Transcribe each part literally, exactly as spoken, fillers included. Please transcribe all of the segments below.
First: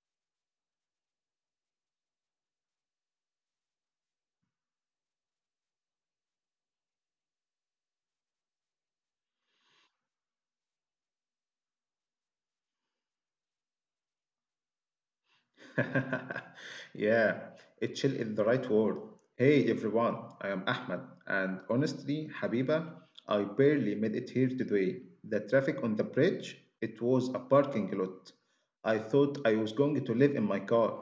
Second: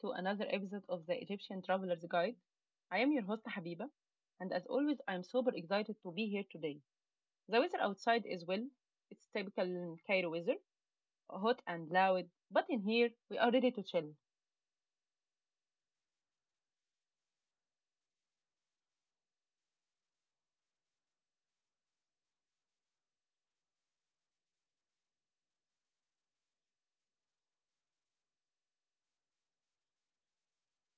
to another episode of the Egyptian Traveler's Guide. I am your host Habiba, and as always, I am super excited to be here today. The weather outside is well, it's typical Cairo weather, hot and loud, but in here we are ready to chill. Yeah, it chill is the right word. Hey everyone, I am Ahmed, and honestly, Habiba, I barely made it here today. The traffic on the bridge, it was a parking lot. I thought I was going to live in my car.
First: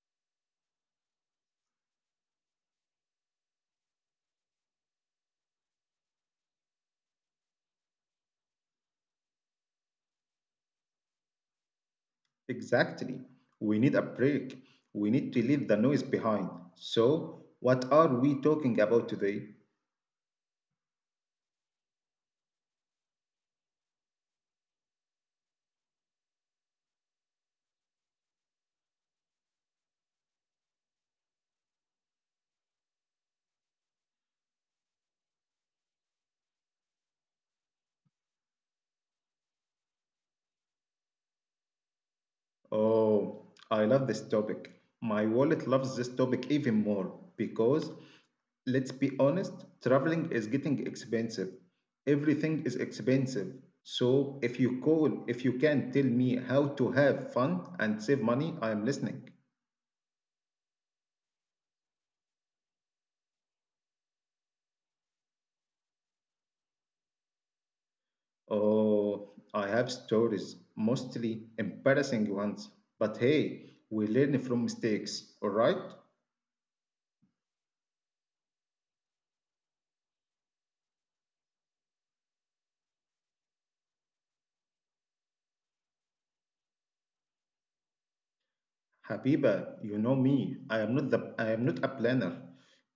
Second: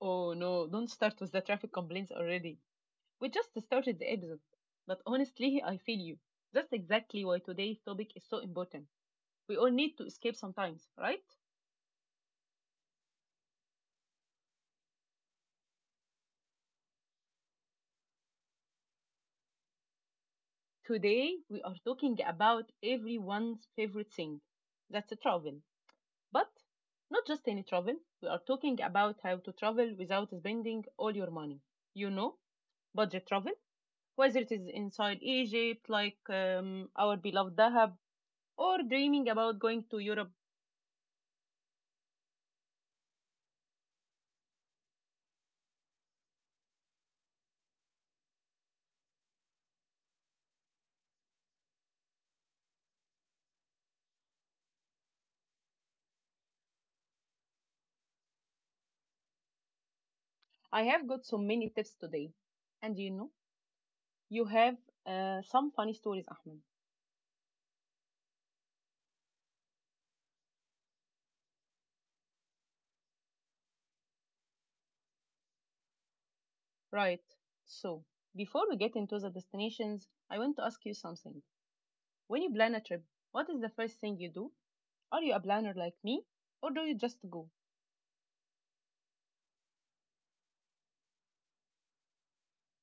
Oh no, don't start with the traffic complaints already. We just started the episode, but honestly, I feel you. That's exactly why today's topic is so important. We all need to escape sometimes, right? Exactly. We need a break. We need to leave the noise behind. So, what are we talking about today? Today, we are talking about everyone's favorite thing, that's travel. But not just any travel, we are talking about how to travel without spending all your money. You know, budget travel, whether it is inside Egypt, like um, our beloved Dahab, or dreaming about going to Europe. Oh, I love this topic. My wallet loves this topic even more because, let's be honest, traveling is getting expensive. Everything is expensive. So if you call, if you can tell me how to have fun and save money, I am listening. I have got so many tips today. And you know, you have uh, some funny stories, Ahmed. Oh, I have stories, mostly embarrassing ones. But hey, we learn from mistakes, all right? Right. So, before we get into the destinations, I want to ask you something. When you plan a trip, what is the first thing you do? Are you a planner like me, or do you just go? Habiba, you know me. I am not the I am not a planner.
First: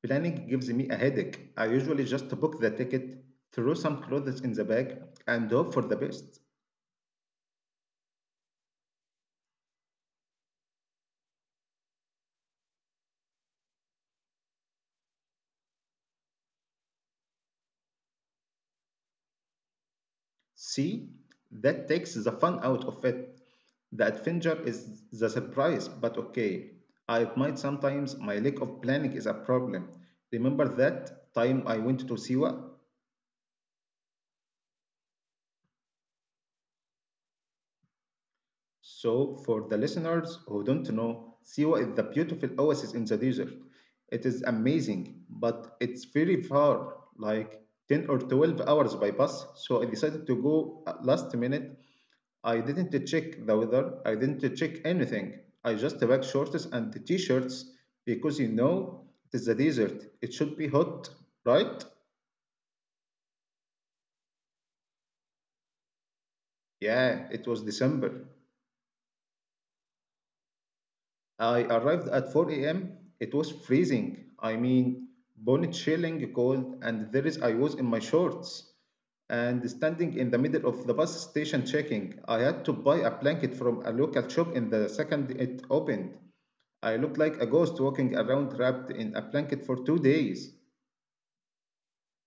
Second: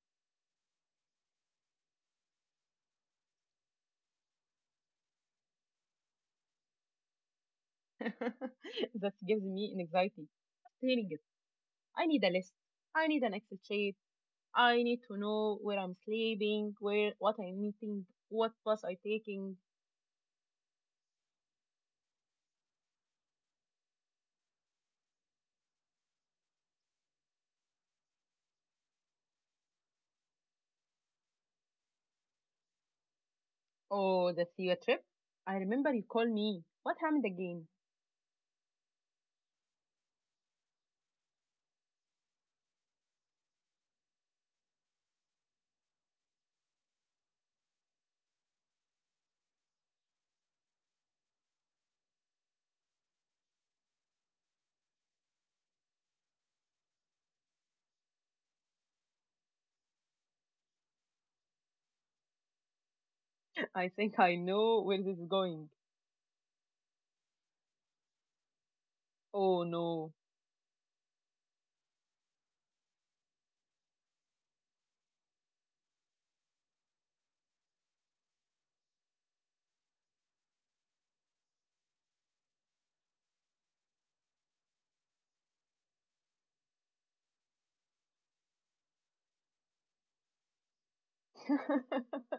Planning gives me a headache. I usually just book the ticket, throw some clothes in the bag, and hope for the best. That gives me an anxiety. Just hearing it, I need a list. I need an Excel sheet. I need to know where I'm sleeping, where what I'm eating, what bus I'm taking. See, that takes the fun out of it. The adventure is the surprise, but okay. I admit sometimes my lack of planning is a problem. Remember that time I went to Siwa? Oh, the theater trip. I remember you called me. What happened again? So, for the listeners who don't know, Siwa is the beautiful oasis in the desert. It is amazing, but it's very far, like ten or twelve hours by bus. So, I decided to go at last minute. I didn't check the weather, I didn't check anything. I just packed shorts and the t shirts because you know it is the desert. It should be hot, right? I think I know where this is going. Yeah, it was December. Oh no. I arrived at four a m. It was freezing. I mean, bone chilling cold, and there is I was in my shorts and standing in the middle of the bus station checking. I had to buy a blanket from a local shop in the second it opened. I looked like a ghost walking around wrapped in a blanket for two days.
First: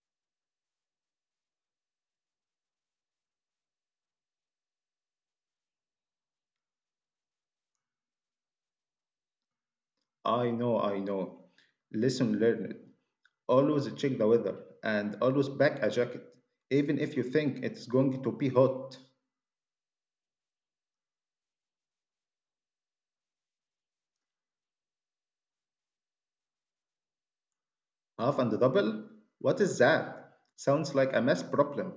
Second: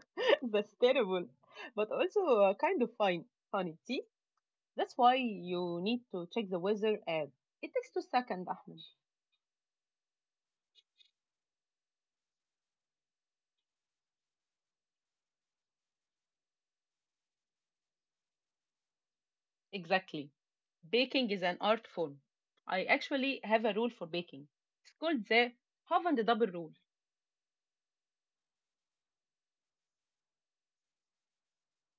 That's terrible, but also uh, kind of fine, funny. See, that's why you need to check the weather app. It takes two seconds, Ahmed. I know, I know. Lesson learned. Always check the weather and always pack a jacket, even if you think it's going to be hot. Exactly. Baking is an art form. I actually have a rule for baking. It's called the half and double rule. Half and double? What is that? Sounds like a math problem.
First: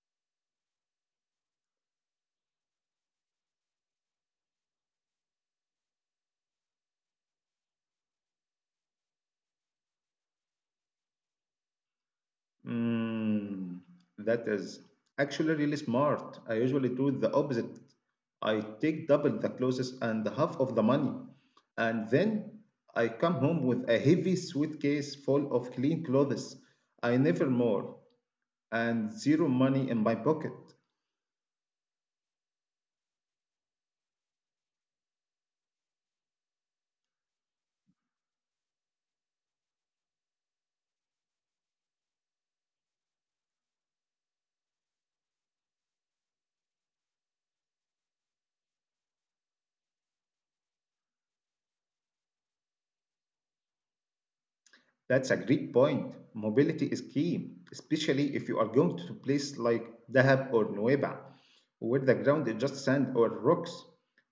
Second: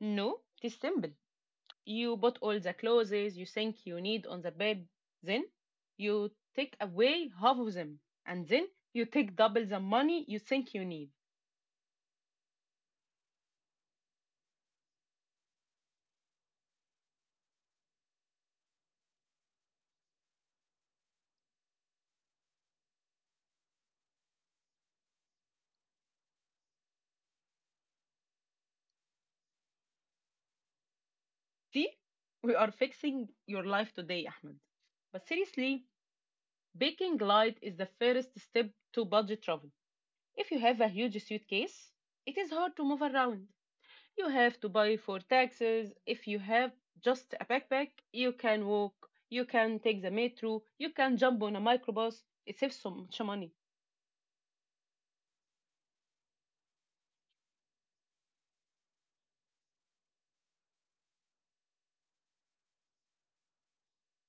No, it is simple. You bought all the clothes you think you need on the bed, then you take away half of them, and then you take double the money you think you need. Mm, that is actually really smart. I usually do the opposite. I take double the clothes and half of the money, and then I come home with a heavy suitcase full of clean clothes. I never more, and zero money in my pocket. See? We are fixing your life today, Ahmed. But seriously, baking light is the first step to budget travel. If you have a huge suitcase, it is hard to move around. You have to pay for taxes. If you have just a backpack, you can walk, you can take the metro, you can jump on a microbus. It saves so much money. That's a great point. Mobility is key, especially if you are going to place like Dahab or Nueva, where the ground is just sand or rocks.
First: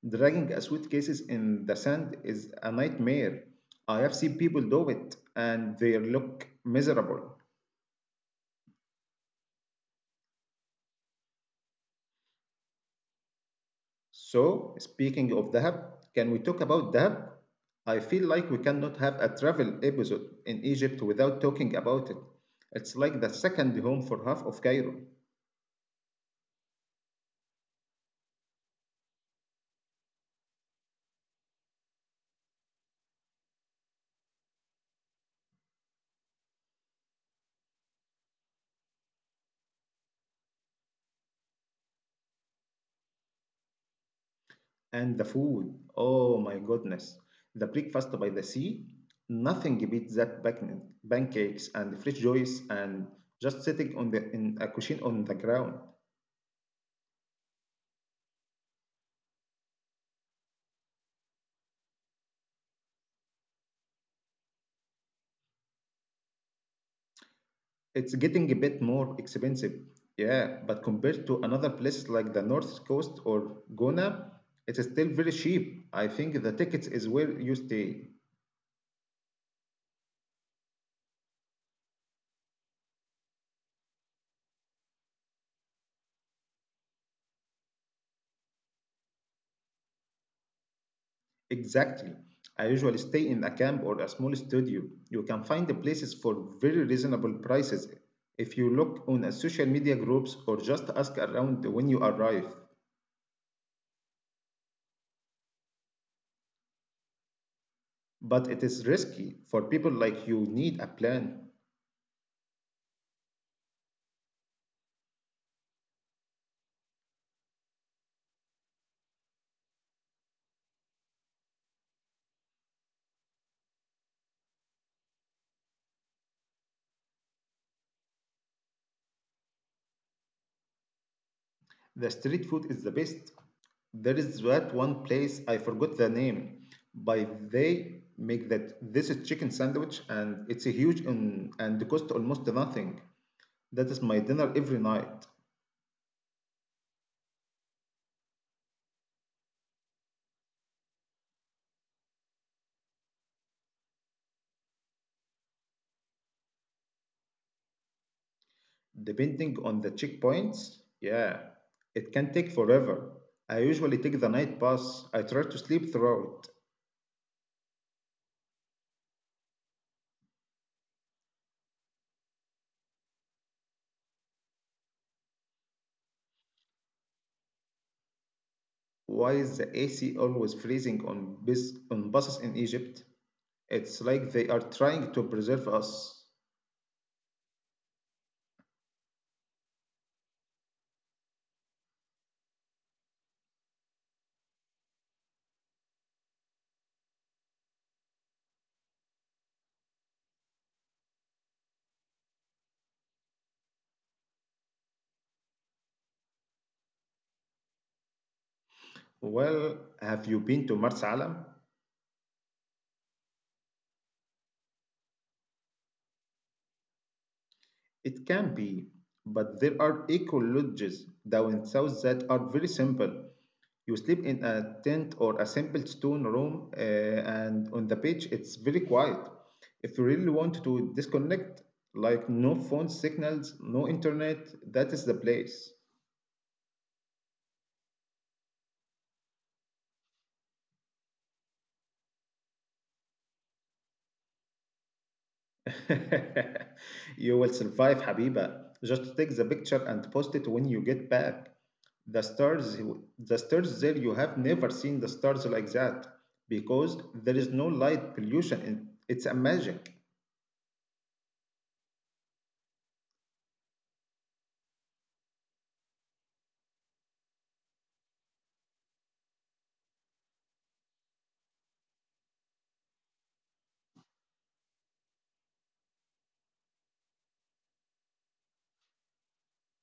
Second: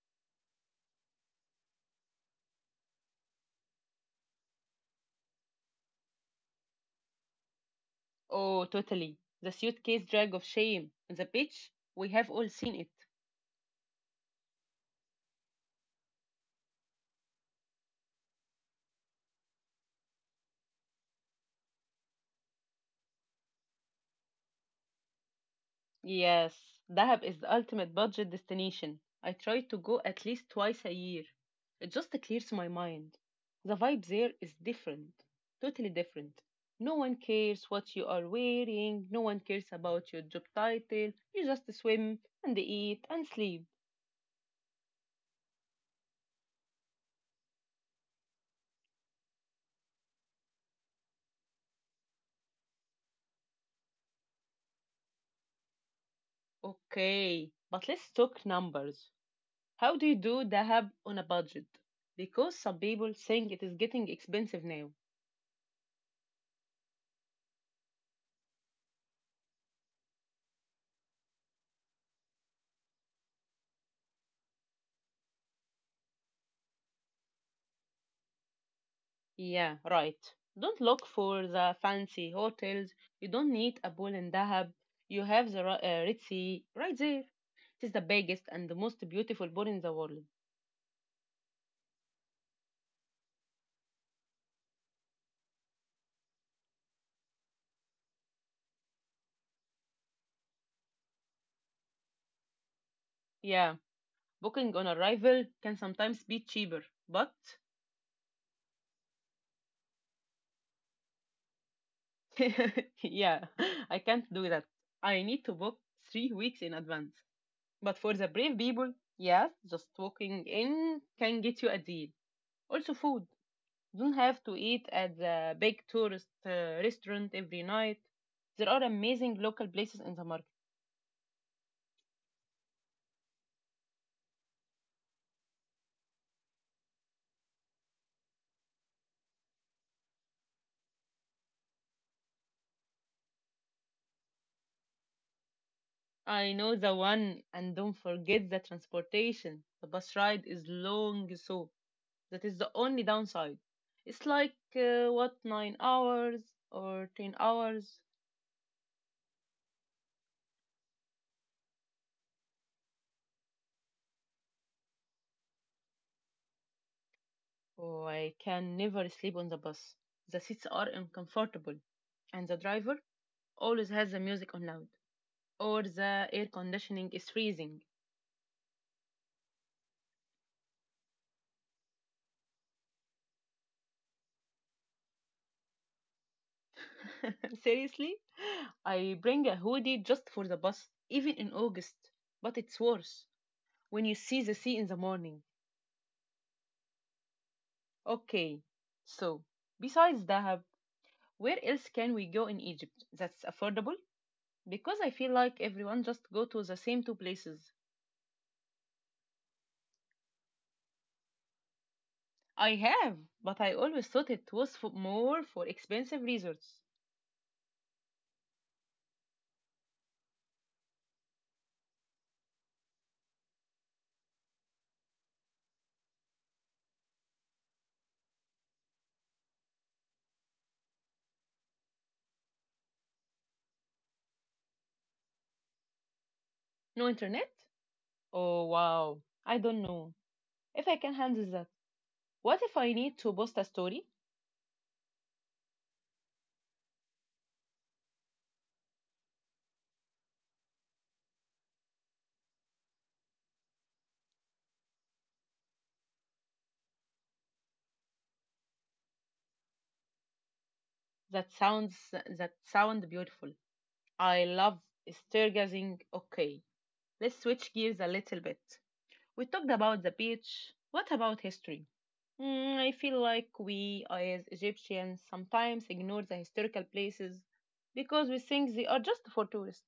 Dragging a suitcases in the sand is a nightmare. I have seen people do it and they look miserable. Oh, totally. The suitcase drag of shame on the beach, we have all seen it. So, speaking of Dahab, can we talk about Dahab? I feel like we cannot have a travel episode in Egypt without talking about it. It's like the second home for half of Cairo. Yes, Dahab is the ultimate budget destination. I try to go at least twice a year. It just clears my mind. The vibe there is different, totally different. No one cares what you are wearing, no one cares about your job title. You just swim and eat and sleep. And the food, oh my goodness. The breakfast by the sea, nothing beats that back- pancakes and fresh joys and just sitting on the in a cushion on the ground. Okay, but let's talk numbers. How do you do Dahab on a budget? Because some people think it is getting expensive now. It's getting a bit more expensive. Yeah, but compared to another place like the North Coast or Gona, it's still very cheap. I think the tickets is where you stay. Yeah, right. Don't look for the fancy hotels. You don't need a pool in Dahab. You have the Ra- uh, Red Sea right there. It is the biggest and the most beautiful pool in the world. Exactly. I usually stay in a camp or a small studio. You can find the places for very reasonable prices if you look on a social media groups or just ask around when you arrive. Yeah, booking on arrival can sometimes be cheaper, but But it is risky for people like you need a plan. yeah, I can't do that. I need to book three weeks in advance. But for the brave people, yes, just walking in can get you a deal. Also, food. Don't have to eat at the big tourist uh, restaurant every night. There are amazing local places in the market. The street food is the best. There is that one place I forgot the name, but they make that this is chicken sandwich and it's a huge and, and cost almost nothing. That is my dinner every night. I know the one, and don't forget the transportation. The bus ride is long, so that is the only downside. It's like uh, what, nine hours or ten hours. Depending on the checkpoints, yeah, it can take forever. I usually take the night bus. I try to sleep throughout. Oh, I can never sleep on the bus. The seats are uncomfortable, and the driver always has the music on loud, or the air conditioning is freezing. Why is the A C always freezing on bus on buses in Egypt? It's like they are trying to preserve us. Seriously, I bring a hoodie just for the bus, even in August. But it's worse when you see the sea in the morning. Okay, so besides Dahab, where else can we go in Egypt that's affordable? Because I feel like everyone just go to the same two places. Well, have you been to Mars Alam? I have, but I always thought it was for more for expensive resorts. It can be, but there are eco lodges down south that are very simple. You sleep in a tent or a simple stone room, uh, and on the beach, it's very quiet. If you really want to disconnect, like no phone signals, no internet, that is the place. No internet? Oh wow, I don't know if I can handle that. What if I need to post a story? You will survive, Habiba. Just take the picture and post it when you get back. The stars, the stars there, you have never seen the stars like that because there is no light pollution. And It's a magic. That sounds that sound beautiful. I love stargazing. Okay, let's switch gears a little bit. We talked about the beach. What about history? Mm, I feel like we as Egyptians sometimes ignore the historical places because we think they are just for tourists.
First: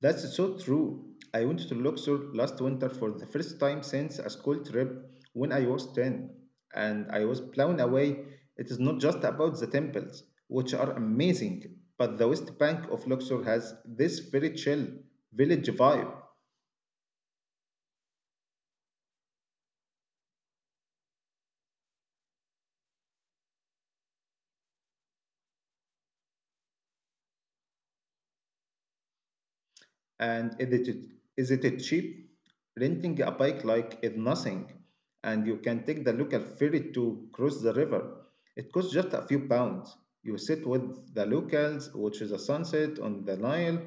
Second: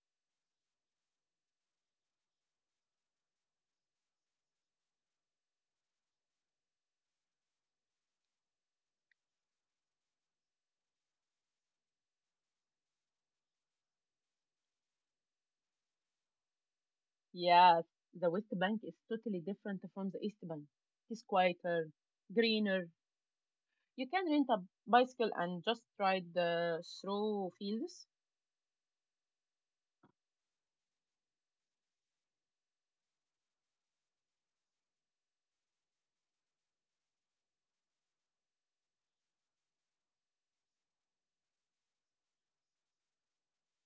That's so true. I went to Luxor last winter for the first time since a school trip when I was ten, and I was blown away. It is not just about the temples, which are amazing, but the West Bank of Luxor has this very chill village vibe. Yes, the West Bank is totally different from the East Bank. It's quieter, greener. You can rent a bicycle and just ride uh, through fields. And is it, is it cheap? Renting a bike like is nothing, and you can take the local ferry to cross the river. It costs just a few pounds. You sit with the locals, watch the sunset on the Nile.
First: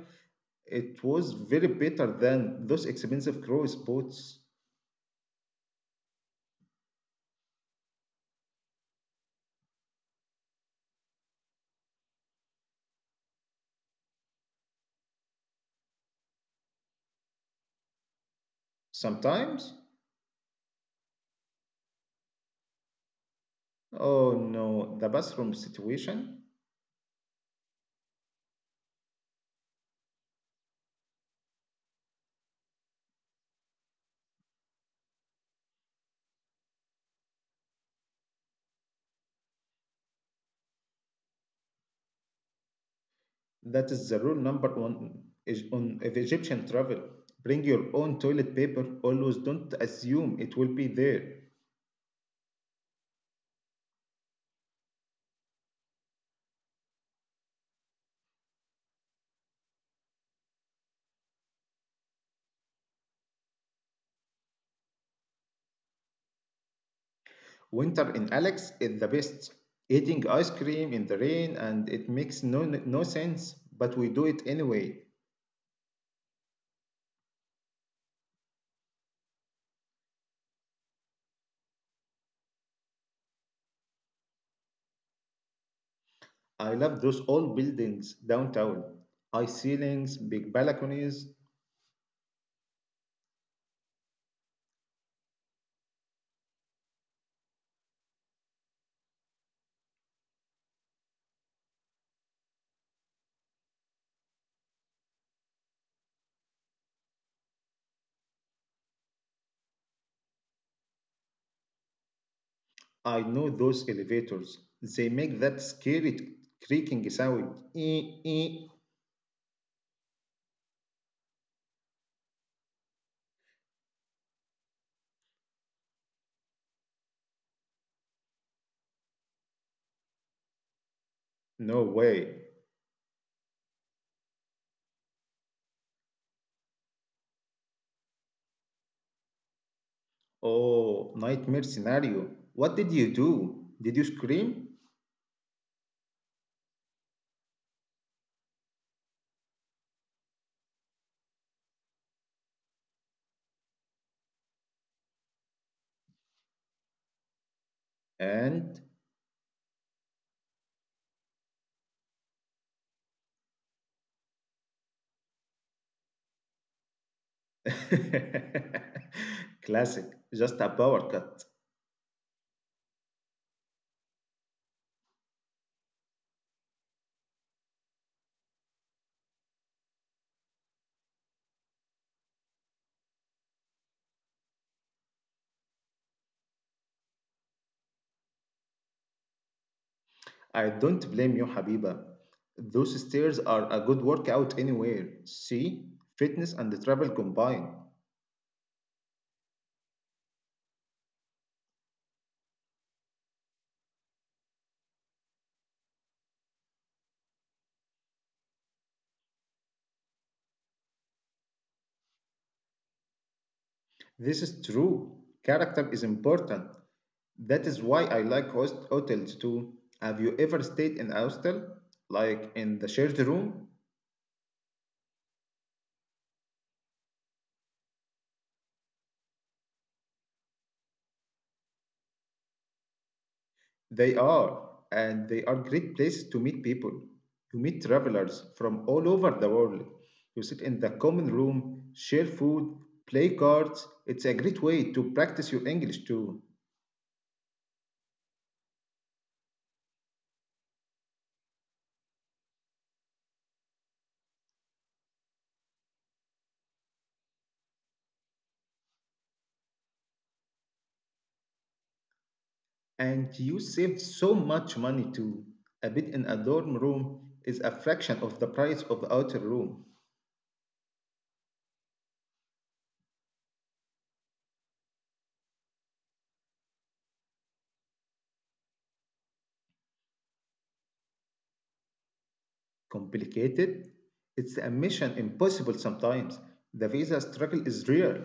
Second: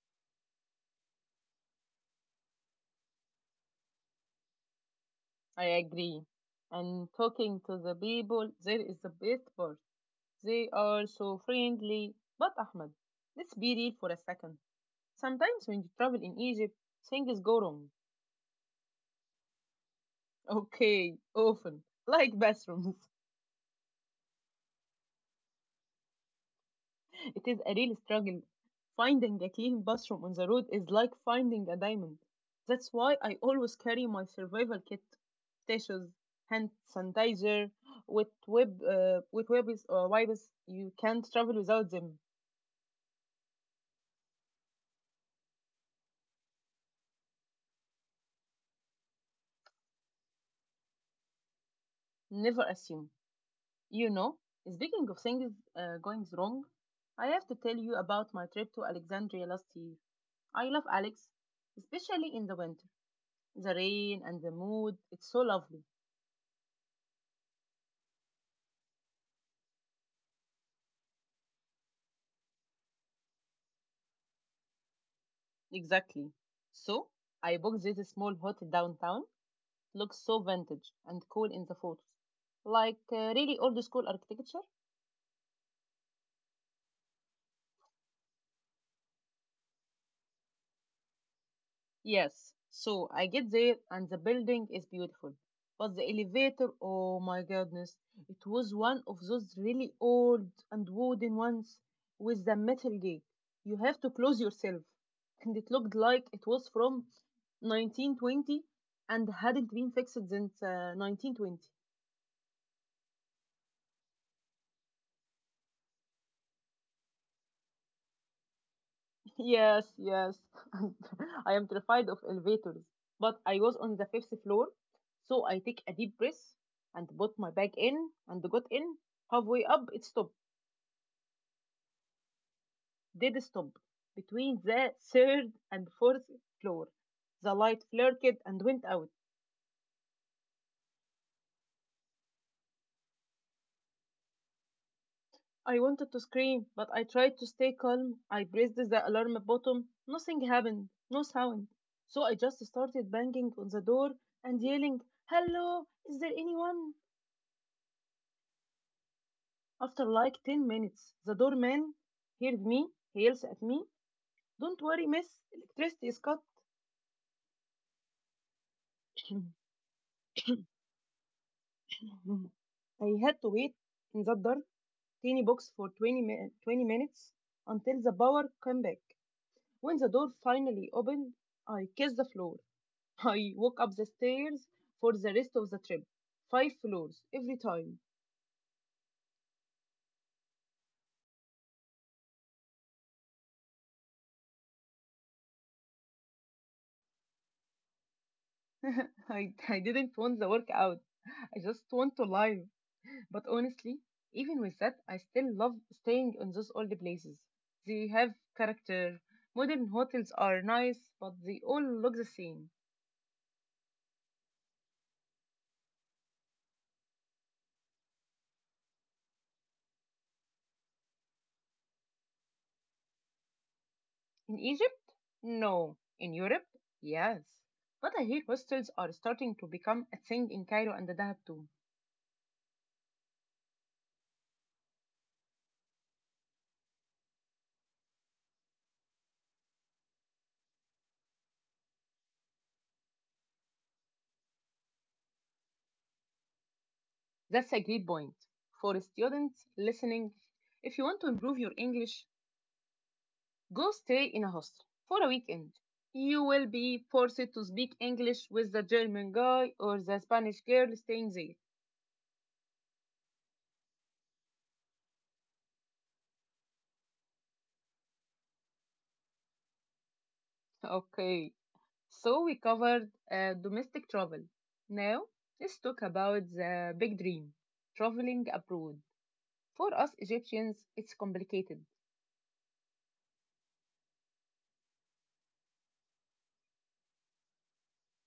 It was very better than those expensive cruise boats. I agree. And talking to the people there is the best part. They are so friendly. But Ahmed, let's be real for a second. Sometimes when you travel in Egypt, things go wrong. Sometimes, Okay, often. Like bathrooms. oh no, the bathroom situation. It is a real struggle. Finding a clean bathroom on the road is like finding a diamond. That's why I always carry my survival kit. Tissues, hand sanitizer, with web, uh, with webs or wipes. You can't travel without them. That is the rule number one is on of Egyptian travel. Bring your own toilet paper. Always don't assume it will be there. Never assume. You know, speaking of things uh, going wrong, I have to tell you about my trip to Alexandria last year. I love Alex, especially in the winter. The rain and the mood, it's so lovely. Winter in Alex is the best. Eating ice cream in the rain and it makes no, no sense, but we do it anyway. Exactly. So, I booked this small hotel downtown. Looks so vintage and cool in the photos. Like uh, really old school architecture. I love those old buildings downtown. High ceilings, big balconies. Yes, so I get there and the building is beautiful. But the elevator, oh my goodness, it was one of those really old and wooden ones with the metal gate. You have to close yourself. And it looked like it was from nineteen twenty and hadn't been fixed since uh, nineteen twenty. I know those elevators. They make that scary creaking sound. Eh, eh. Yes, yes. I am terrified of elevators, but I was on the fifth floor, so I take a deep breath and put my bag in and got in. Halfway up, it stopped, No way. did stop between the third and fourth floor. The light flickered and went out. Oh, nightmare scenario. What did you do? Did you scream? I wanted to scream, but I tried to stay calm. I pressed the alarm button. Nothing happened, no sound. So I just started banging on the door and yelling, "Hello, is there anyone?" And After like ten minutes, the doorman heard me. He yells at me, "Don't worry, miss, electricity is cut." classic, just a power cut. I had to wait in that dark, tiny box for twenty, mi- twenty minutes until the power came back. When the door finally opened, I kissed the floor. I walk up the stairs for the rest of the trip. Five floors every time. I don't blame you, Habiba. Those stairs are a good workout anywhere. See, fitness and travel combined. I, I didn't want the workout. I just want to live. But honestly, even with that, I still love staying in those old places. They have character. Modern hotels are nice, but they all look the same. This is true. Character is important. That is why I like host hotels too. Have you ever stayed in a hostel? Like in the shared room? In Egypt? No. In Europe? Yes. But I hear hostels are starting to become a thing in Cairo and Dahab too. They are, and they are great places to meet people. You meet travelers from all over the world. You sit in the common room, share food, play cards. It's a great way to practice your English too. That's a great point. For students listening, if you want to improve your English, go stay in a hostel for a weekend. You will be forced to speak English with the German guy or the Spanish girl staying there. And you saved so much money too. A bed in a dorm room is a fraction of the price of the outer room. Okay, so we covered uh, domestic travel. Now, let's talk about the big dream, traveling abroad. For us Egyptians, it's complicated. Complicated? It's a mission impossible sometimes. The visa struggle is real.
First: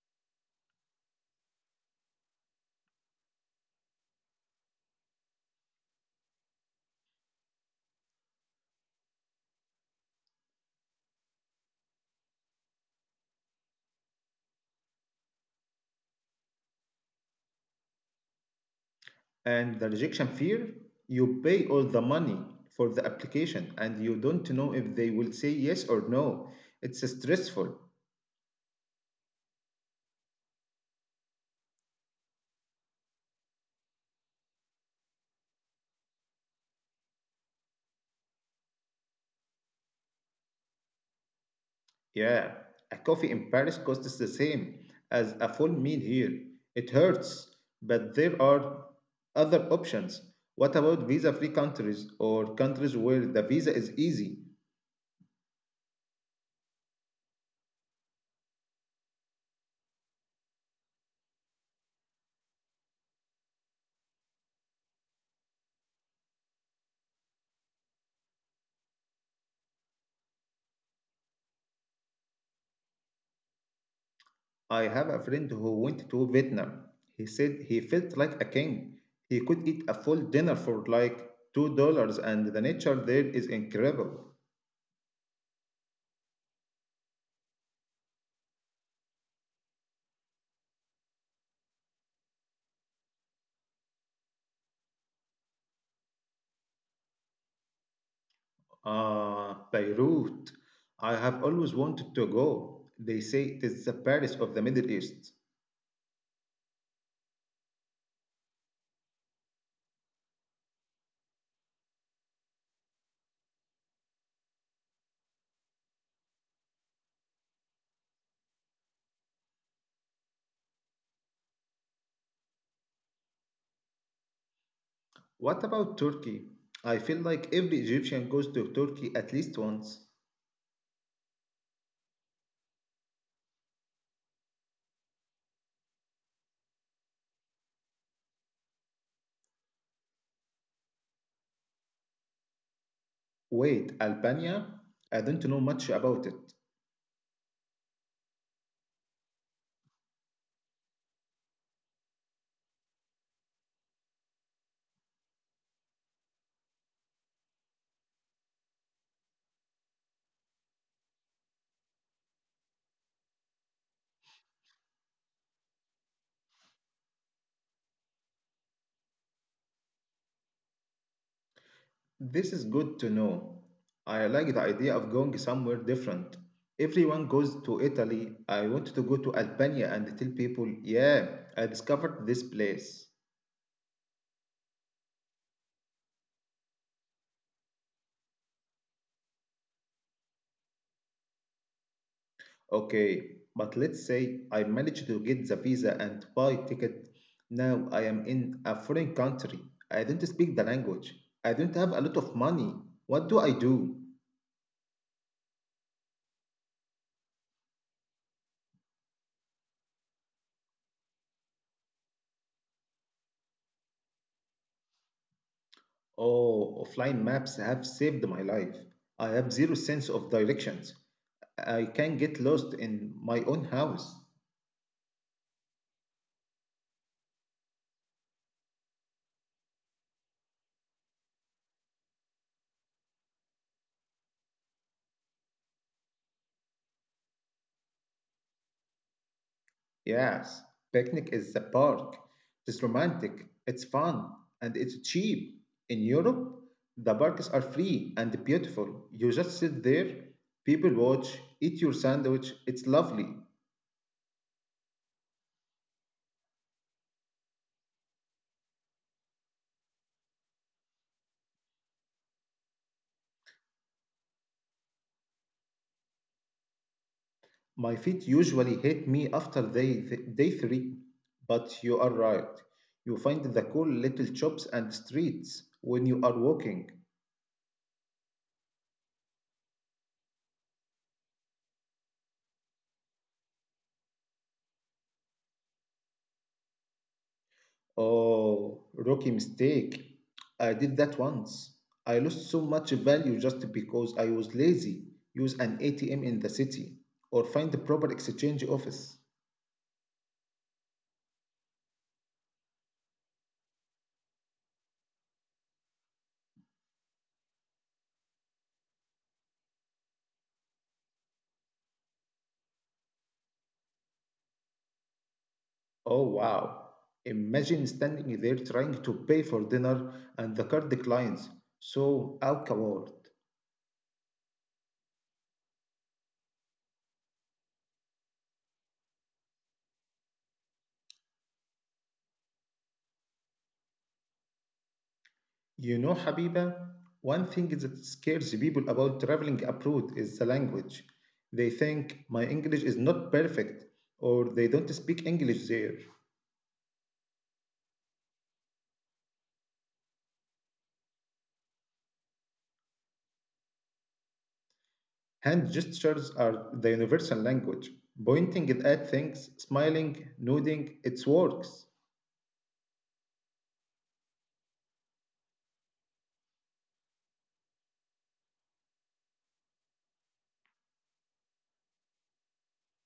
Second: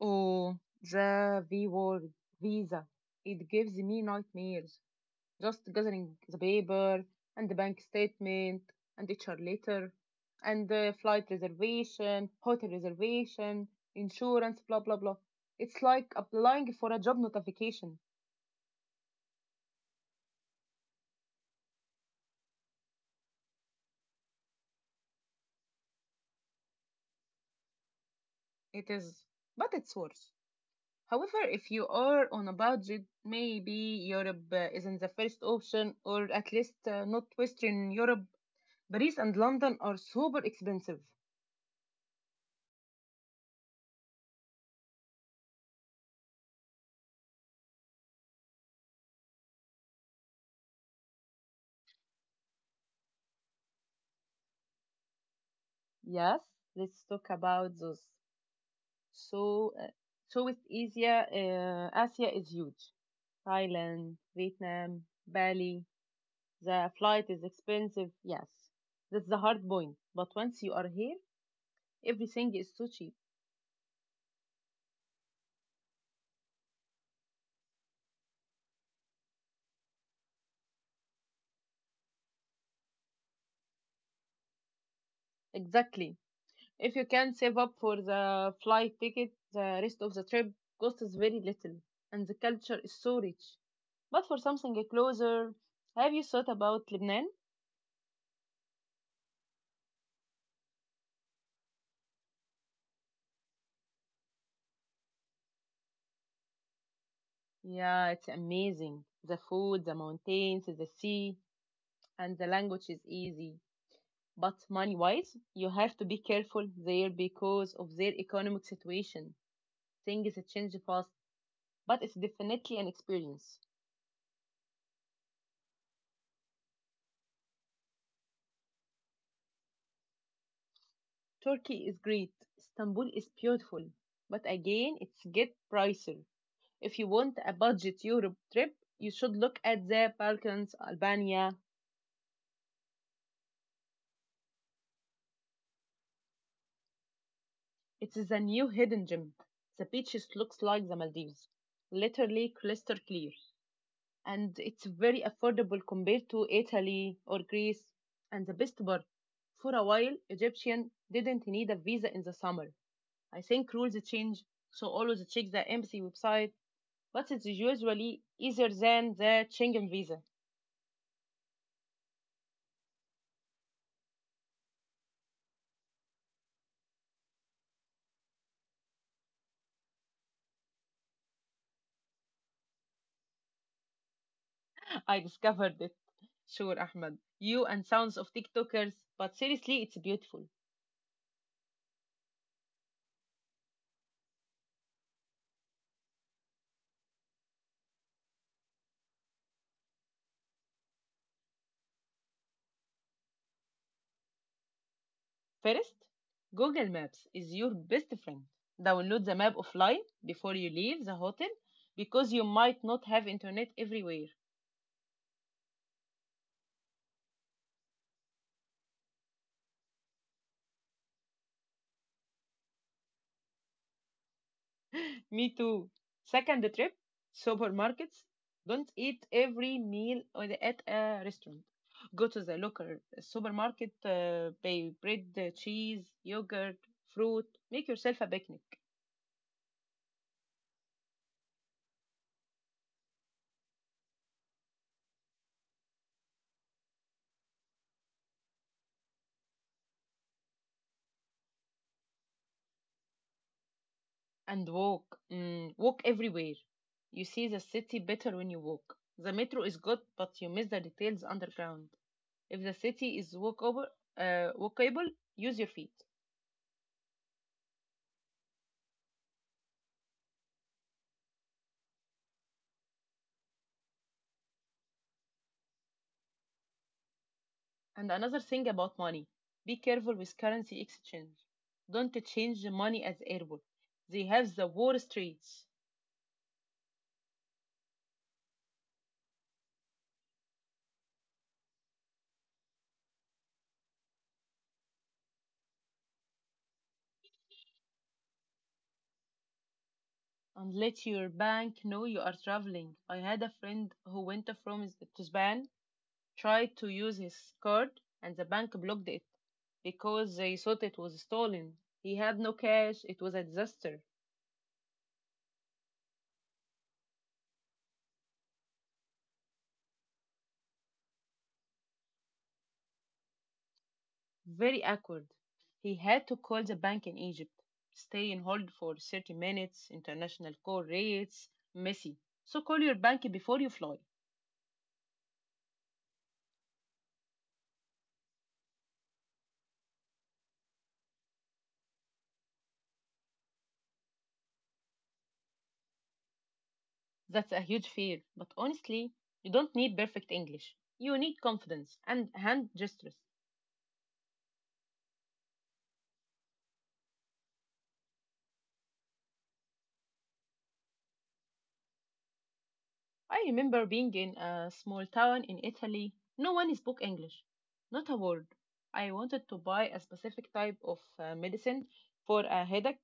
Oh, the V word, visa. It gives me nightmares. Just gathering the paper and the bank statement and H R letter and the flight reservation, hotel reservation, insurance, blah blah blah. It's like applying for a job notification. And the rejection fear? You pay all the money for the application and you don't know if they will say yes or no. It's stressful. It is, but it's worse. However, if you are on a budget, maybe Europe uh, isn't the first option, or at least uh, not Western Europe. Paris and London are super expensive. Yeah, a coffee in Paris costs the same as a full meal here. It hurts, but there are other options. What about visa free countries or countries where the visa is easy? Yes, let's talk about those. So, uh, Southeast Asia, uh, Asia is huge. Thailand, Vietnam, Bali. The flight is expensive, yes. That's the hard point. But once you are here, everything is so cheap. I have a friend who went to Vietnam. He said he felt like a king. He could eat a full dinner for like two dollars and the nature there is incredible. Exactly. If you can save up for the flight ticket, the rest of the trip costs very little, and the culture is so rich. But for something closer, have you thought about Lebanon? Ah, Beirut. I have always wanted to go. They say it is the Paris of the Middle East. Yeah, it's amazing. The food, the mountains, the sea, and the language is easy. But money wise, you have to be careful there because of their economic situation. Things change fast, but it's definitely an experience. What about Turkey? I feel like every Egyptian goes to Turkey at least once. Turkey is great, Istanbul is beautiful, but again, it's get pricier. If you want a budget Europe trip, you should look at the Balkans, Albania. Wait, Albania? I don't know much about it. It is a new hidden gem. The beaches looks like the Maldives, literally crystal clear. And it's very affordable compared to Italy or Greece. And the best part, for a while, Egyptian didn't need a visa in the summer. I think rules change, so always check the embassy website, but it's usually easier than the Schengen visa. This is good to know. I like the idea of going somewhere different. Everyone goes to Italy. I want to go to Albania and tell people, yeah, I discovered this place. I discovered it. Sure, Ahmed. You and sounds of TikTokers, but seriously, it's beautiful. Okay, but let's say I managed to get the visa and buy ticket. Now I am in a foreign country. I don't speak the language. I don't have a lot of money. What do I do? First, Google Maps is your best friend. Download the map offline before you leave the hotel because you might not have internet everywhere. Oh, offline maps have saved my life. I have zero sense of directions. I can get lost in my own house. Me too. Second trip, supermarkets. Don't eat every meal at a restaurant. Go to the local supermarket, uh, buy bread, uh, cheese, yogurt, fruit. Make yourself a picnic. Yes, picnic is the park. It's romantic, it's fun, and it's cheap. In Europe, the parks are free and beautiful. You just sit there, people watch, eat your sandwich. It's lovely. And walk. Mm, walk everywhere. You see the city better when you walk. The metro is good, but you miss the details underground. If the city is walkable, uh, walkable, use your feet. My feet usually hate me after day, day three, but you are right. You find the cool little shops and streets when you are walking. And another thing about money, be careful with currency exchange. Don't change the money as airport. They have the war streets. Oh, rookie mistake. I did that once. I lost so much value just because I was lazy. Use an A T M in the city or find the proper exchange office. And let your bank know you are traveling. I had a friend who went from to Spain, tried to use his card, and the bank blocked it because they thought it was stolen. He had no cash. It was a disaster. Oh, wow. Imagine standing there trying to pay for dinner and the card declines. So awkward. Very awkward. He had to call the bank in Egypt, stay in hold for thirty minutes, international call rates, messy. So call your bank before you fly. You know, Habiba, one thing that scares people about traveling abroad is the language. They think my English is not perfect or they don't speak English there. That's a huge fear. But honestly, you don't need perfect English. You need confidence and hand gestures. Hand gestures are the universal language. Pointing at things, smiling, nodding, it works. I remember being in a small town in Italy. No one spoke English, not a word. I wanted to buy a specific type of uh, medicine for a headache.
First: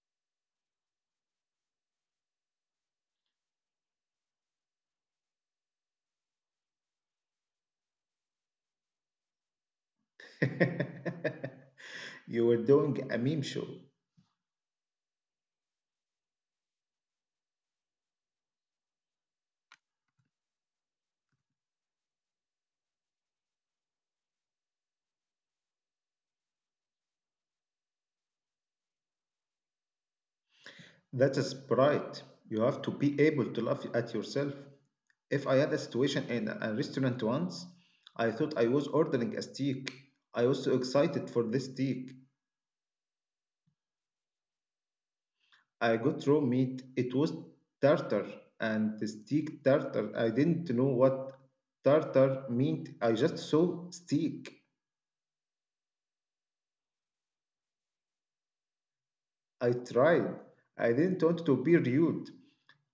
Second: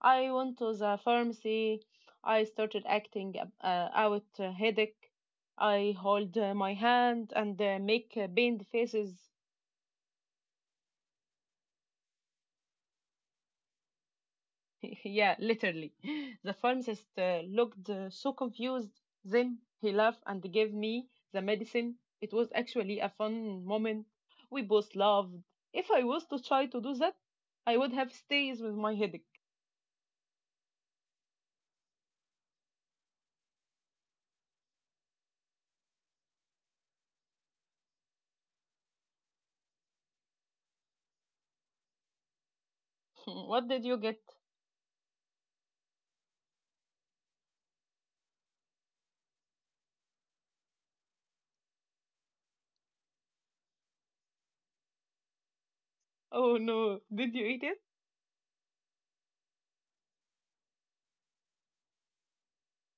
I went to the pharmacy. I started acting uh, out a headache. I hold uh, my hand and uh, make uh, pained faces. You were doing a meme show. Yeah, literally. The pharmacist uh, looked uh, so confused. Then he laughed and gave me the medicine. It was actually a fun moment. We both laughed. If I was to try to do that, I would have stays with my headache. That is bright. You have to be able to laugh at yourself. If I had a situation in a restaurant once, I thought I was ordering a steak. I was so excited for this steak. What did you get? I got raw meat. It was tartar and steak tartar. I didn't know what tartar meant. I just saw steak. Oh no, did you eat it? I tried. I didn't want to be rude.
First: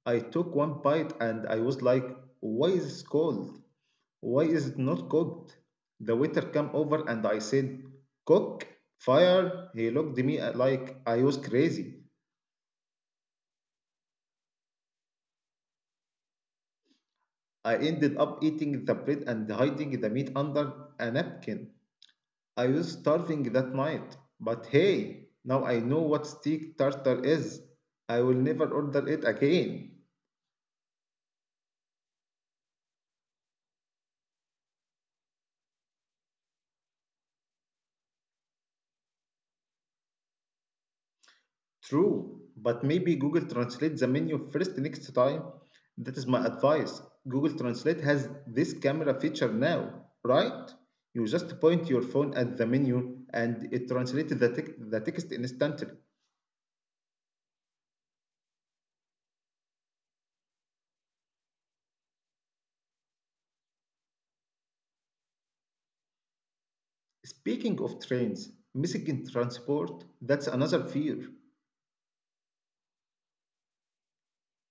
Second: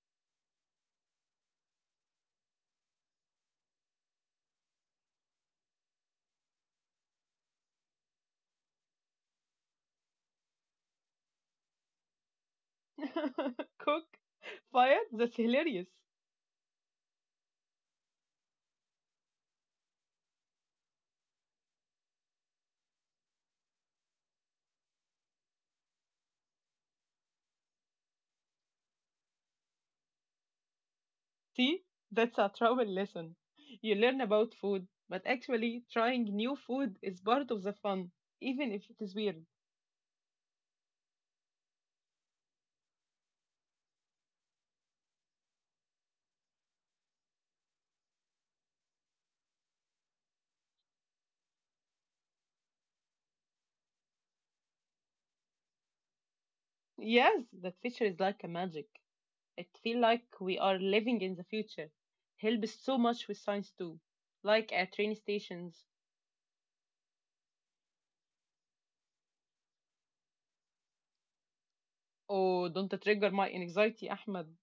I took one bite and I was like, why is it cold? Why is it not cooked? The waiter came over and I said, cook, fire. He looked at me like I was crazy. Cook? Fire? That's hilarious. I ended up eating the bread and hiding the meat under a napkin. I was starving that night, but hey, now I know what steak tartar is. I will never order it again. See, that's a travel lesson. You learn about food, but actually trying new food is part of the fun, even if it is weird. True, but maybe Google Translate the menu first next time. That is my advice. Google Translate has this camera feature now, right? You just point your phone at the menu and it translates the, tec- the text instantly. Yes, that feature is like a magic. It feel like we are living in the future. Helps so much with science too, like at train stations. Speaking of trains, missing in transport, that's another fear. Oh, don't trigger my anxiety, Ahmed.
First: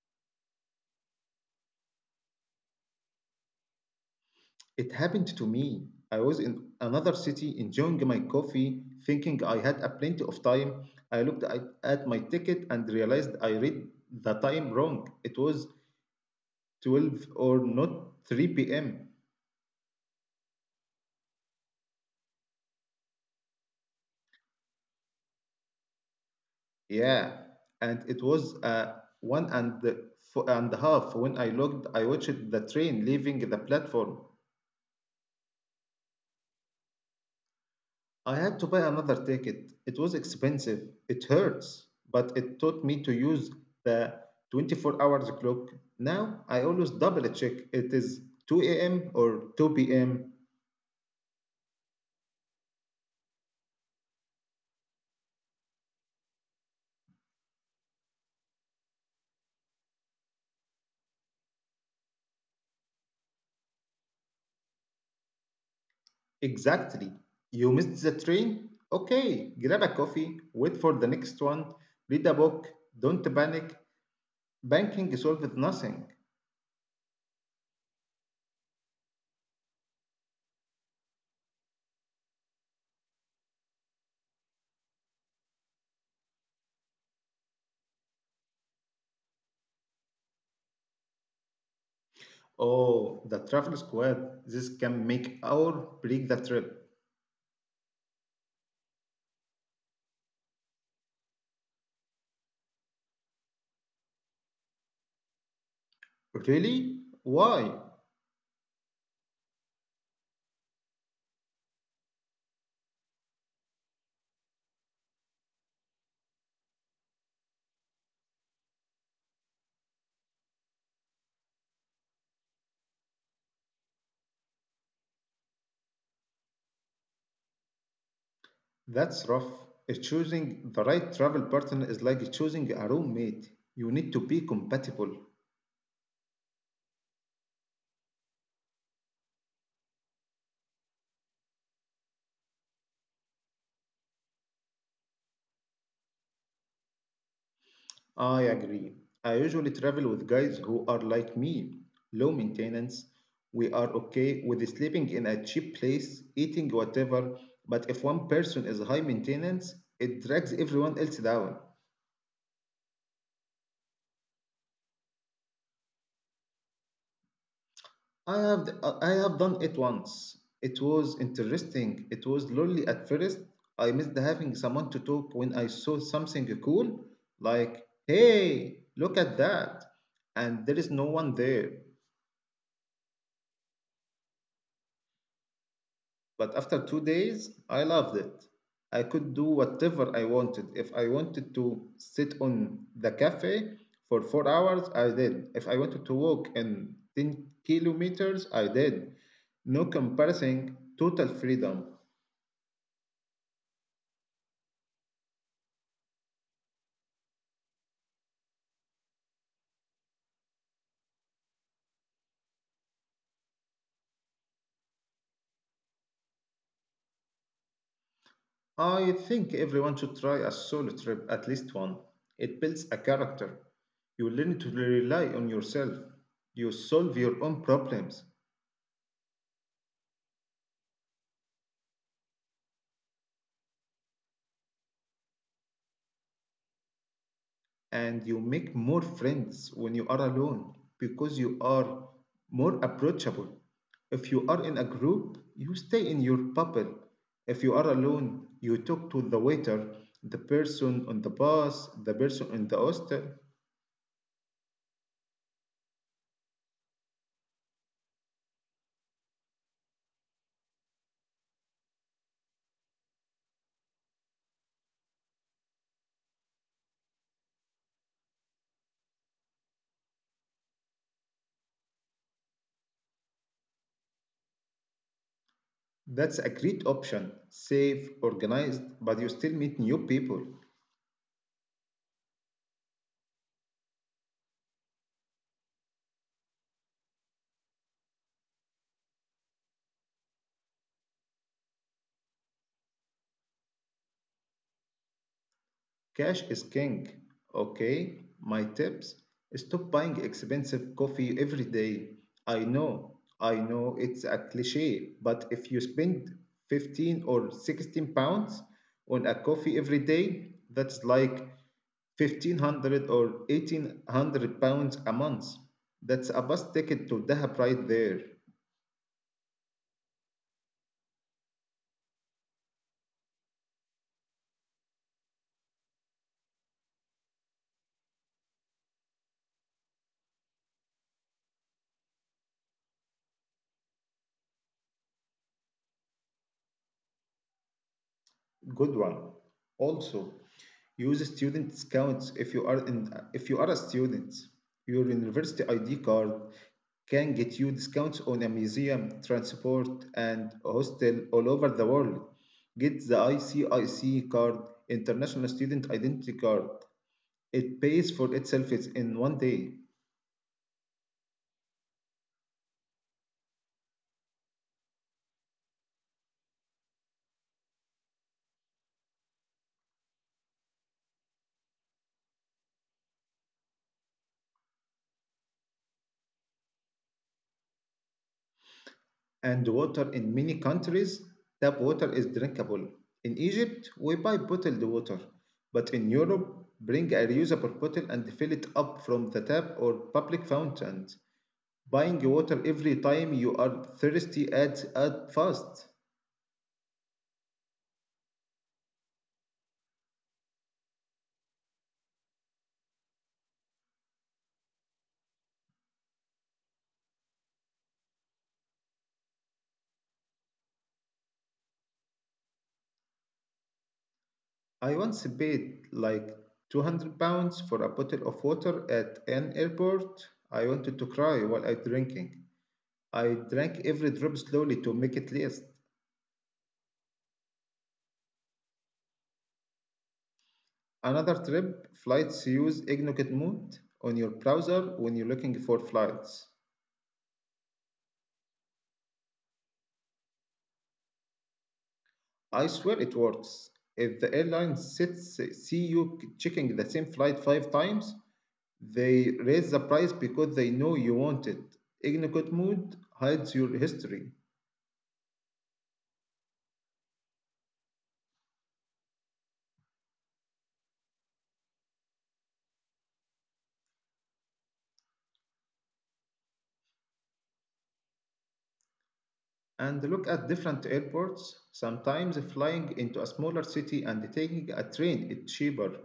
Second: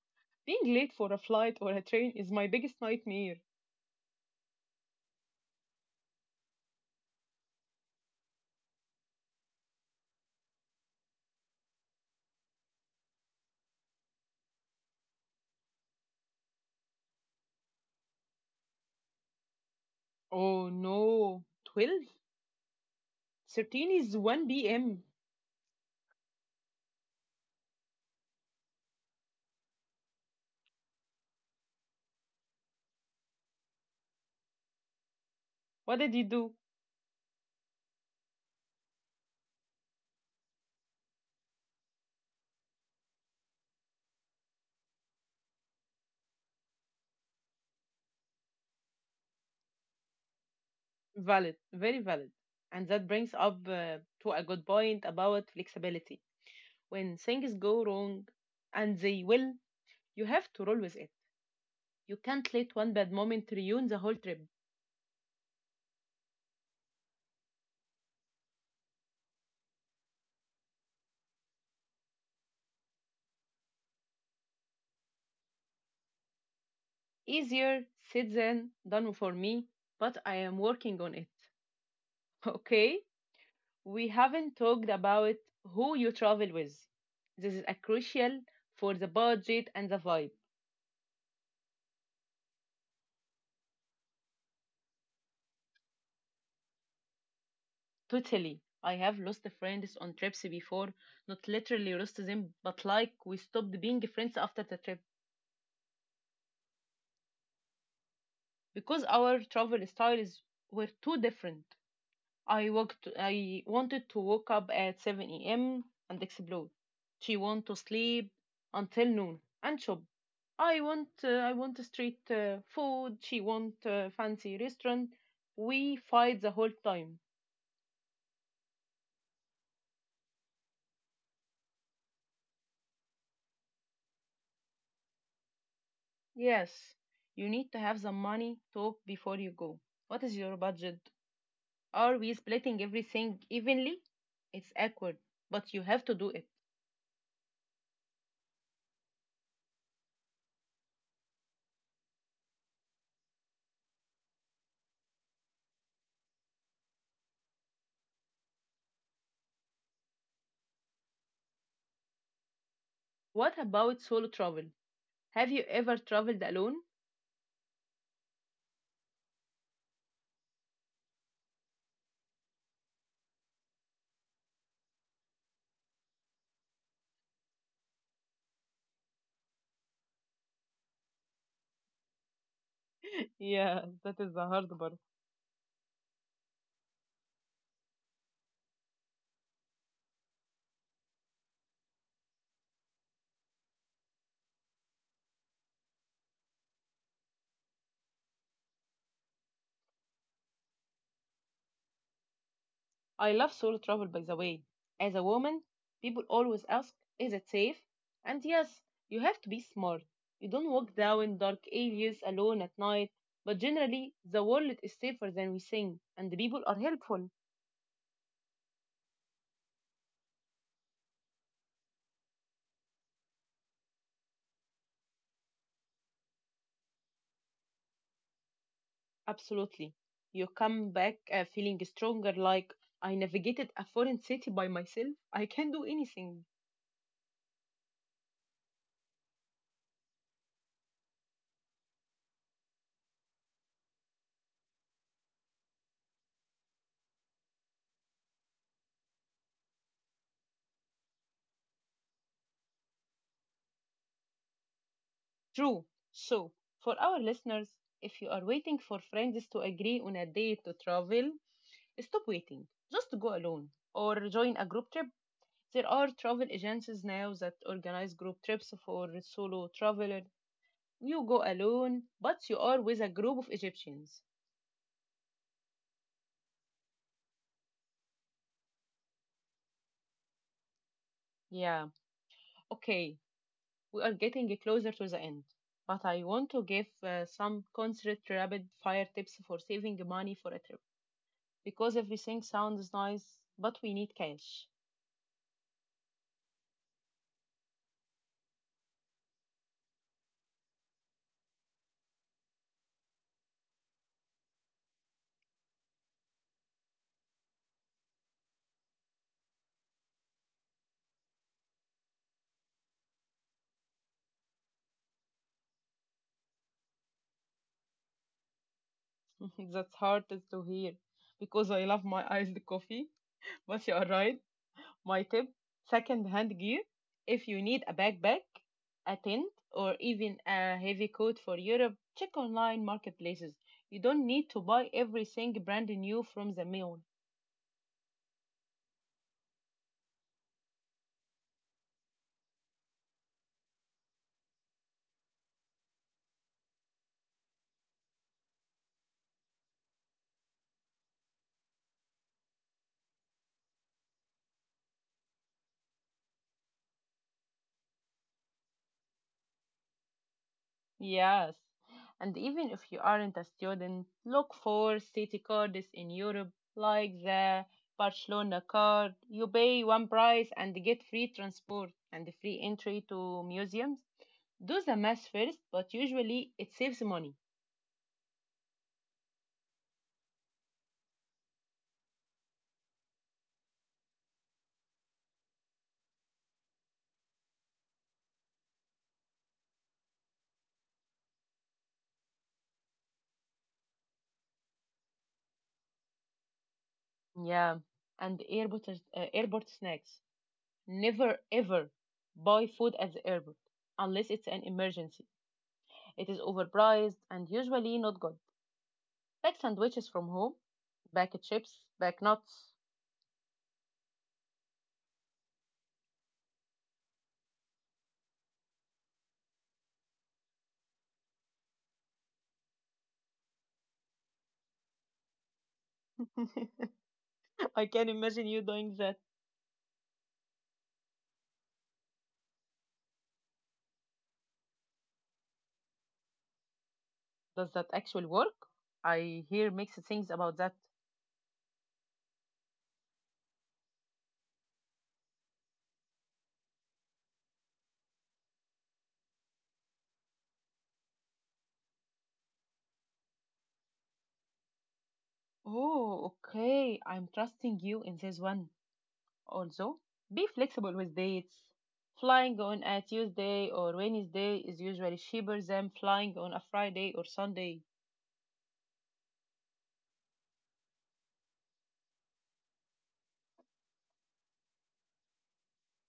Being late for a flight or a train is my biggest nightmare. It happened to me. I was in another city enjoying my coffee, thinking I had a plenty of time. I looked at, at my ticket and realized I read the time wrong. It was twelve or not three p m. Oh no, twelve? thirteen is one p m. Yeah, and it was uh, one and, f- and a half. When I looked, I watched the train leaving the platform. What did you do? I had to buy another ticket. It was expensive. It hurts, but it taught me to use the twenty-four hours clock. Now I always double check it is two a m or two p m. Valid, very valid. And that brings up uh, to a good point about flexibility. When things go wrong, and they will, you have to roll with it. You can't let one bad moment ruin the whole trip. Exactly. You missed the train? Okay, grab a coffee, wait for the next one, read a book, don't panic. Banking solves nothing. Easier said than done for me, but I am working on it. Okay? We haven't talked about who you travel with. This is a crucial for the budget and the vibe. Oh, the travel squad. This can make or break the trip. Totally. I have lost friends on trips before, not literally lost them, but like we stopped being friends after the trip Really? Why? because our travel styles were too different. I walked. I wanted to wake up at seven a m and explode. She want to sleep until noon and shop. I want. Uh, I want street uh, food. She want uh, fancy restaurant. We fight the whole time. That's rough. Uh, Choosing the right travel partner is like choosing a roommate. You need to be compatible. Yes, you need to have the money talk before you go. What is your budget? Are we splitting everything evenly? It's awkward, but you have to do it. I agree. I usually travel with guys who are like me, low maintenance. We are okay with sleeping in a cheap place, eating whatever, but if one person is high maintenance, it drags everyone else down. What about solo travel? Have you ever traveled alone? I have I have done it once. It was interesting. It was lonely at first. I missed having someone to talk when I saw something cool, like, hey, look at that. And there is no one there. Yeah, that is the hard part. But after two days, I loved it. I could do whatever I wanted. If I wanted to sit on the cafe for four hours, I did. If I wanted to walk in ten kilometers, I did. No comparison, total freedom. I love solo travel, by the way. As a woman, people always ask, is it safe? And yes, you have to be smart. You don't walk down dark alleys alone at night, but generally, the world is safer than we think, and the people are helpful. I think everyone should try a solo trip, at least one. It builds a character. You learn to rely on yourself. You solve your own problems. Absolutely. You come back uh, feeling stronger, like I navigated a foreign city by myself. I can do anything. And you make more friends when you are alone because you are more approachable. If you are in a group, you stay in your bubble. If you are alone, you talk to the waiter, the person on the bus, the person in the hostel. True. So, for our listeners, if you are waiting for friends to agree on a date to travel, stop waiting. Just go alone or join a group trip. There are travel agencies now that organize group trips for solo traveler. You go alone, but you are with a group of Egyptians. That's a great option. Safe, organized, but you still meet new people. Yeah, okay, we are getting closer to the end. But I want to give uh, some concrete rapid fire tips for saving money for a trip. Because everything sounds nice, but we need cash. Cash is king. Okay, my tips stop buying expensive coffee every day. I know, I know it's a cliche, but if you spend fifteen or sixteen pounds on a coffee every day, that's like fifteen hundred or eighteen hundred pounds a month. That's a bus ticket to Dahab right there. That's hard to hear because I love my iced coffee. But you are right. My tip, second hand gear. If you need a backpack, a tent, or even a heavy coat for Europe, check online marketplaces. You don't need to buy everything brand new from the mall. Good one. Also, use student discounts if you are in, if you are a student. Your university I D card can get you discounts on a museum, transport, and hostel all over the world. Get the I C I C card, International Student Identity Card. It pays for itself in one day. Yes. And even if you aren't a student, look for city cards in Europe like the Barcelona card. You pay one price and get free transport and free entry to museums. Do the math first, but usually it saves money. And water in many countries, tap water is drinkable. In Egypt, we buy bottled water, but in Europe, bring a reusable bottle and fill it up from the tap or public fountain. Buying water every time you are thirsty adds up fast. Yeah, and airport is- uh, airport snacks. Never ever buy food at the airport unless it's an emergency. It is overpriced and usually not good. Pack sandwiches from home, pack chips, pack nuts. I once paid like two hundred pounds for a bottle of water at an airport. I wanted to cry while I drinking. I drank every drop slowly to make it last. I can imagine you doing that. Another trip, flights use Ignokit mode on your browser when you're looking for flights. Does that actually work? I hear mixed things about that. I swear it works. If the airline sits, see you checking the same flight five times, they raise the price because they know you want it. Ignokit mode hides your history. Oh, okay. I'm trusting you in this one. Also, be flexible with dates. Flying on a Tuesday or Wednesday is usually cheaper than flying on a Friday or Sunday. And look at different airports. Sometimes flying into a smaller city and taking a train is cheaper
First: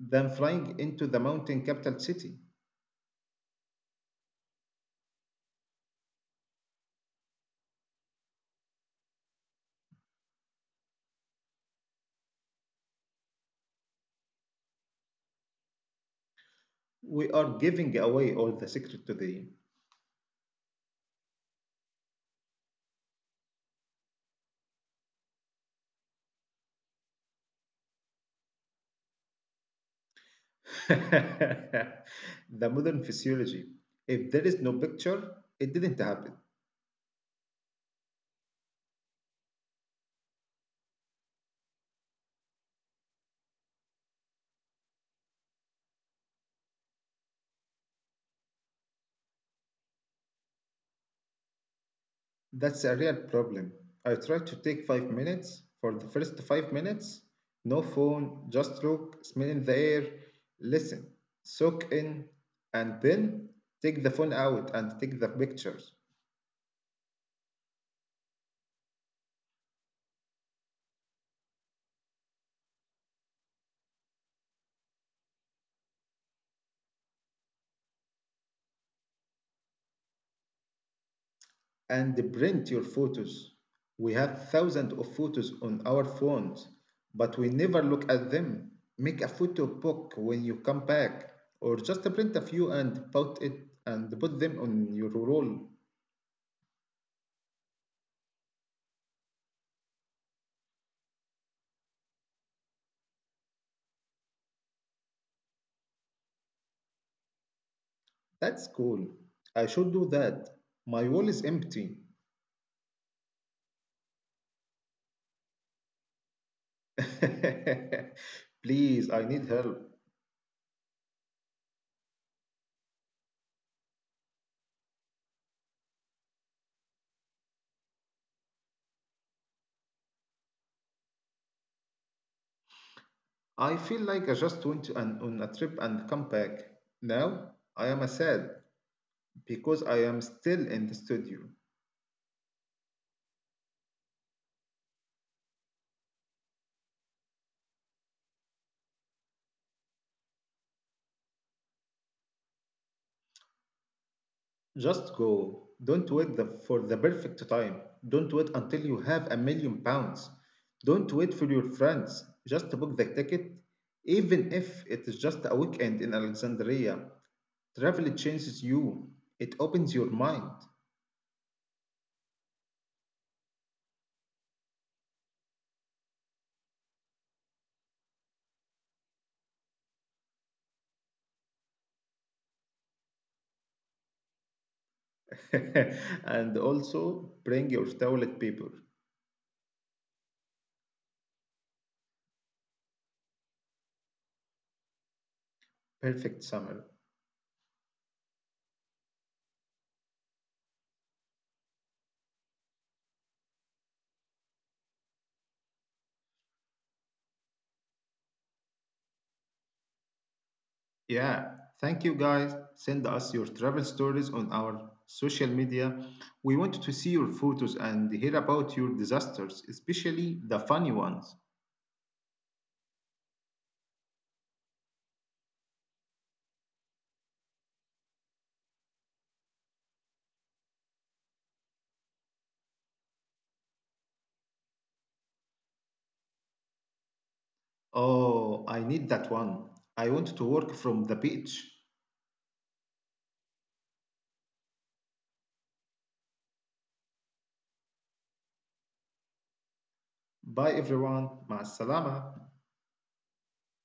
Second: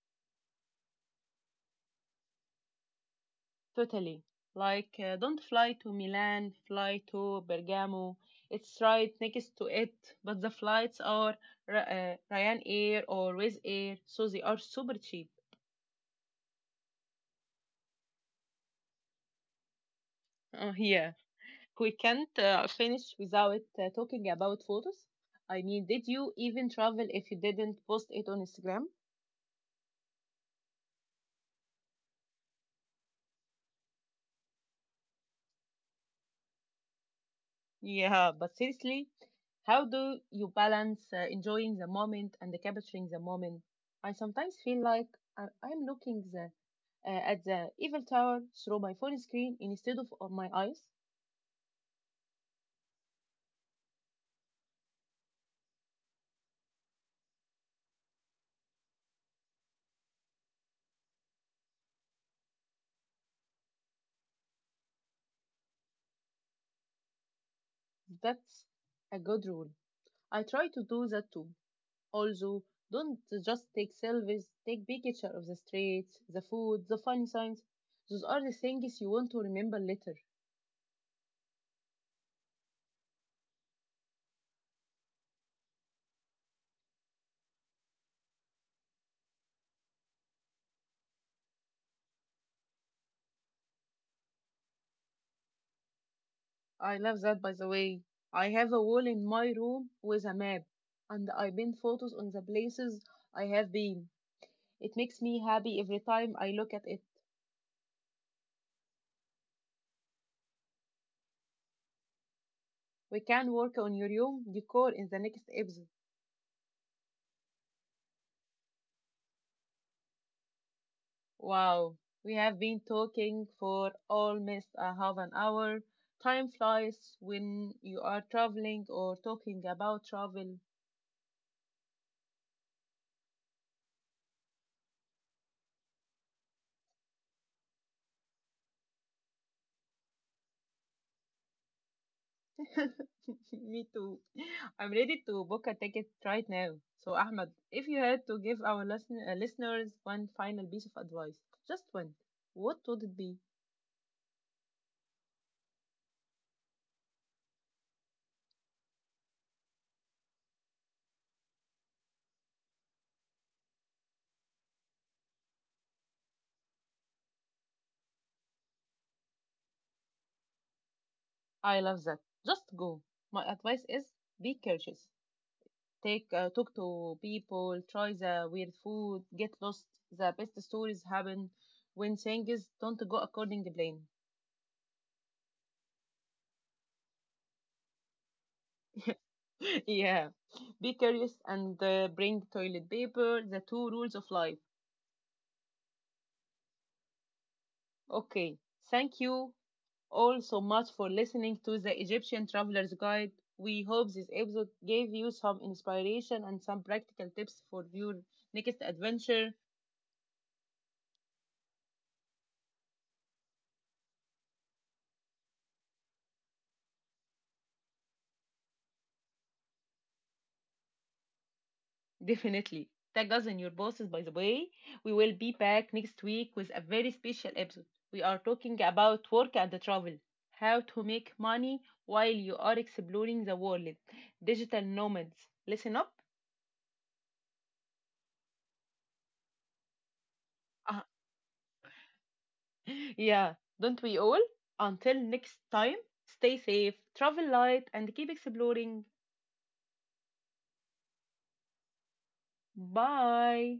than flying into the mountain capital city. Totally. Like, uh, don't fly to Milan, fly to Bergamo. It's right next to it, but the flights are uh, Ryanair or Wizz Air, so they are super cheap. We are giving away all the secret today. Uh, yeah, we can't uh, finish without uh, talking about photos. I mean, did you even travel if you didn't post it on Instagram? The modern physiology. If there is no picture, it didn't happen. Yeah, but seriously, how do you balance uh, enjoying the moment and capturing the moment? I sometimes feel like I- I'm looking the, uh, at the Eiffel Tower through my phone screen instead of on my eyes. That's a real problem. I tried to take five minutes. For the first five minutes, no phone, just look, smell in the air, listen, soak in, and then take the phone out and take the pictures. That's a good rule. I try to do that too. Also, don't just take selfies, take big picture of the streets, the food, the funny signs. Those are the things you want to remember later. And print your photos. We have thousands of photos on our phones, but we never look at them. Make a photo book when you come back, or just print a few and put it and put them on your wall. I love that, by the way. I have a wall in my room with a map, and I pin photos on the places I have been. It makes me happy every time I look at it. That's cool. I should do that. My wall is empty. We can work on your room decor in the next episode. Please, I need help. Wow, we have been talking for almost a half an hour. Time flies when you are traveling or talking about travel. I feel like I just went on, on a trip and come back. Now I am sad because I am still in the studio. Me too. I'm ready to book a ticket right now. So, Ahmed, if you had to give our listen- uh, listeners one final piece of advice, just one, what would it be? Just go. Don't wait the, for the perfect time. Don't wait until you have a million pounds. Don't wait for your friends. Just book the ticket, even if it is just a weekend in Alexandria. Travel changes you, it opens your mind. I love that. Just go. My advice is be courteous. Take uh, talk to people, try the weird food, get lost. The best stories happen when things don't go according to plan. And also bring your toilet paper. Yeah. Be curious and uh, bring toilet paper, the two rules of life. Perfect summer. Okay. Thank you all so much for listening to the Egyptian Traveler's Guide. We hope this episode gave you some inspiration and some practical tips for your next adventure. Yeah, thank you guys. Send us your travel stories on our social media. We want to see your photos and hear about your disasters, especially the funny ones. Definitely. Tag us in your posts, by the way. We will be back next week with a very special episode. We are talking about work and travel, how to make money while you are exploring the world, digital nomads. Listen up. Oh, I need that one. I want to work from Uh, the beach. yeah, don't we all? Until next time, stay safe, travel light, and keep exploring. Bye everyone. Ma salama. Bye.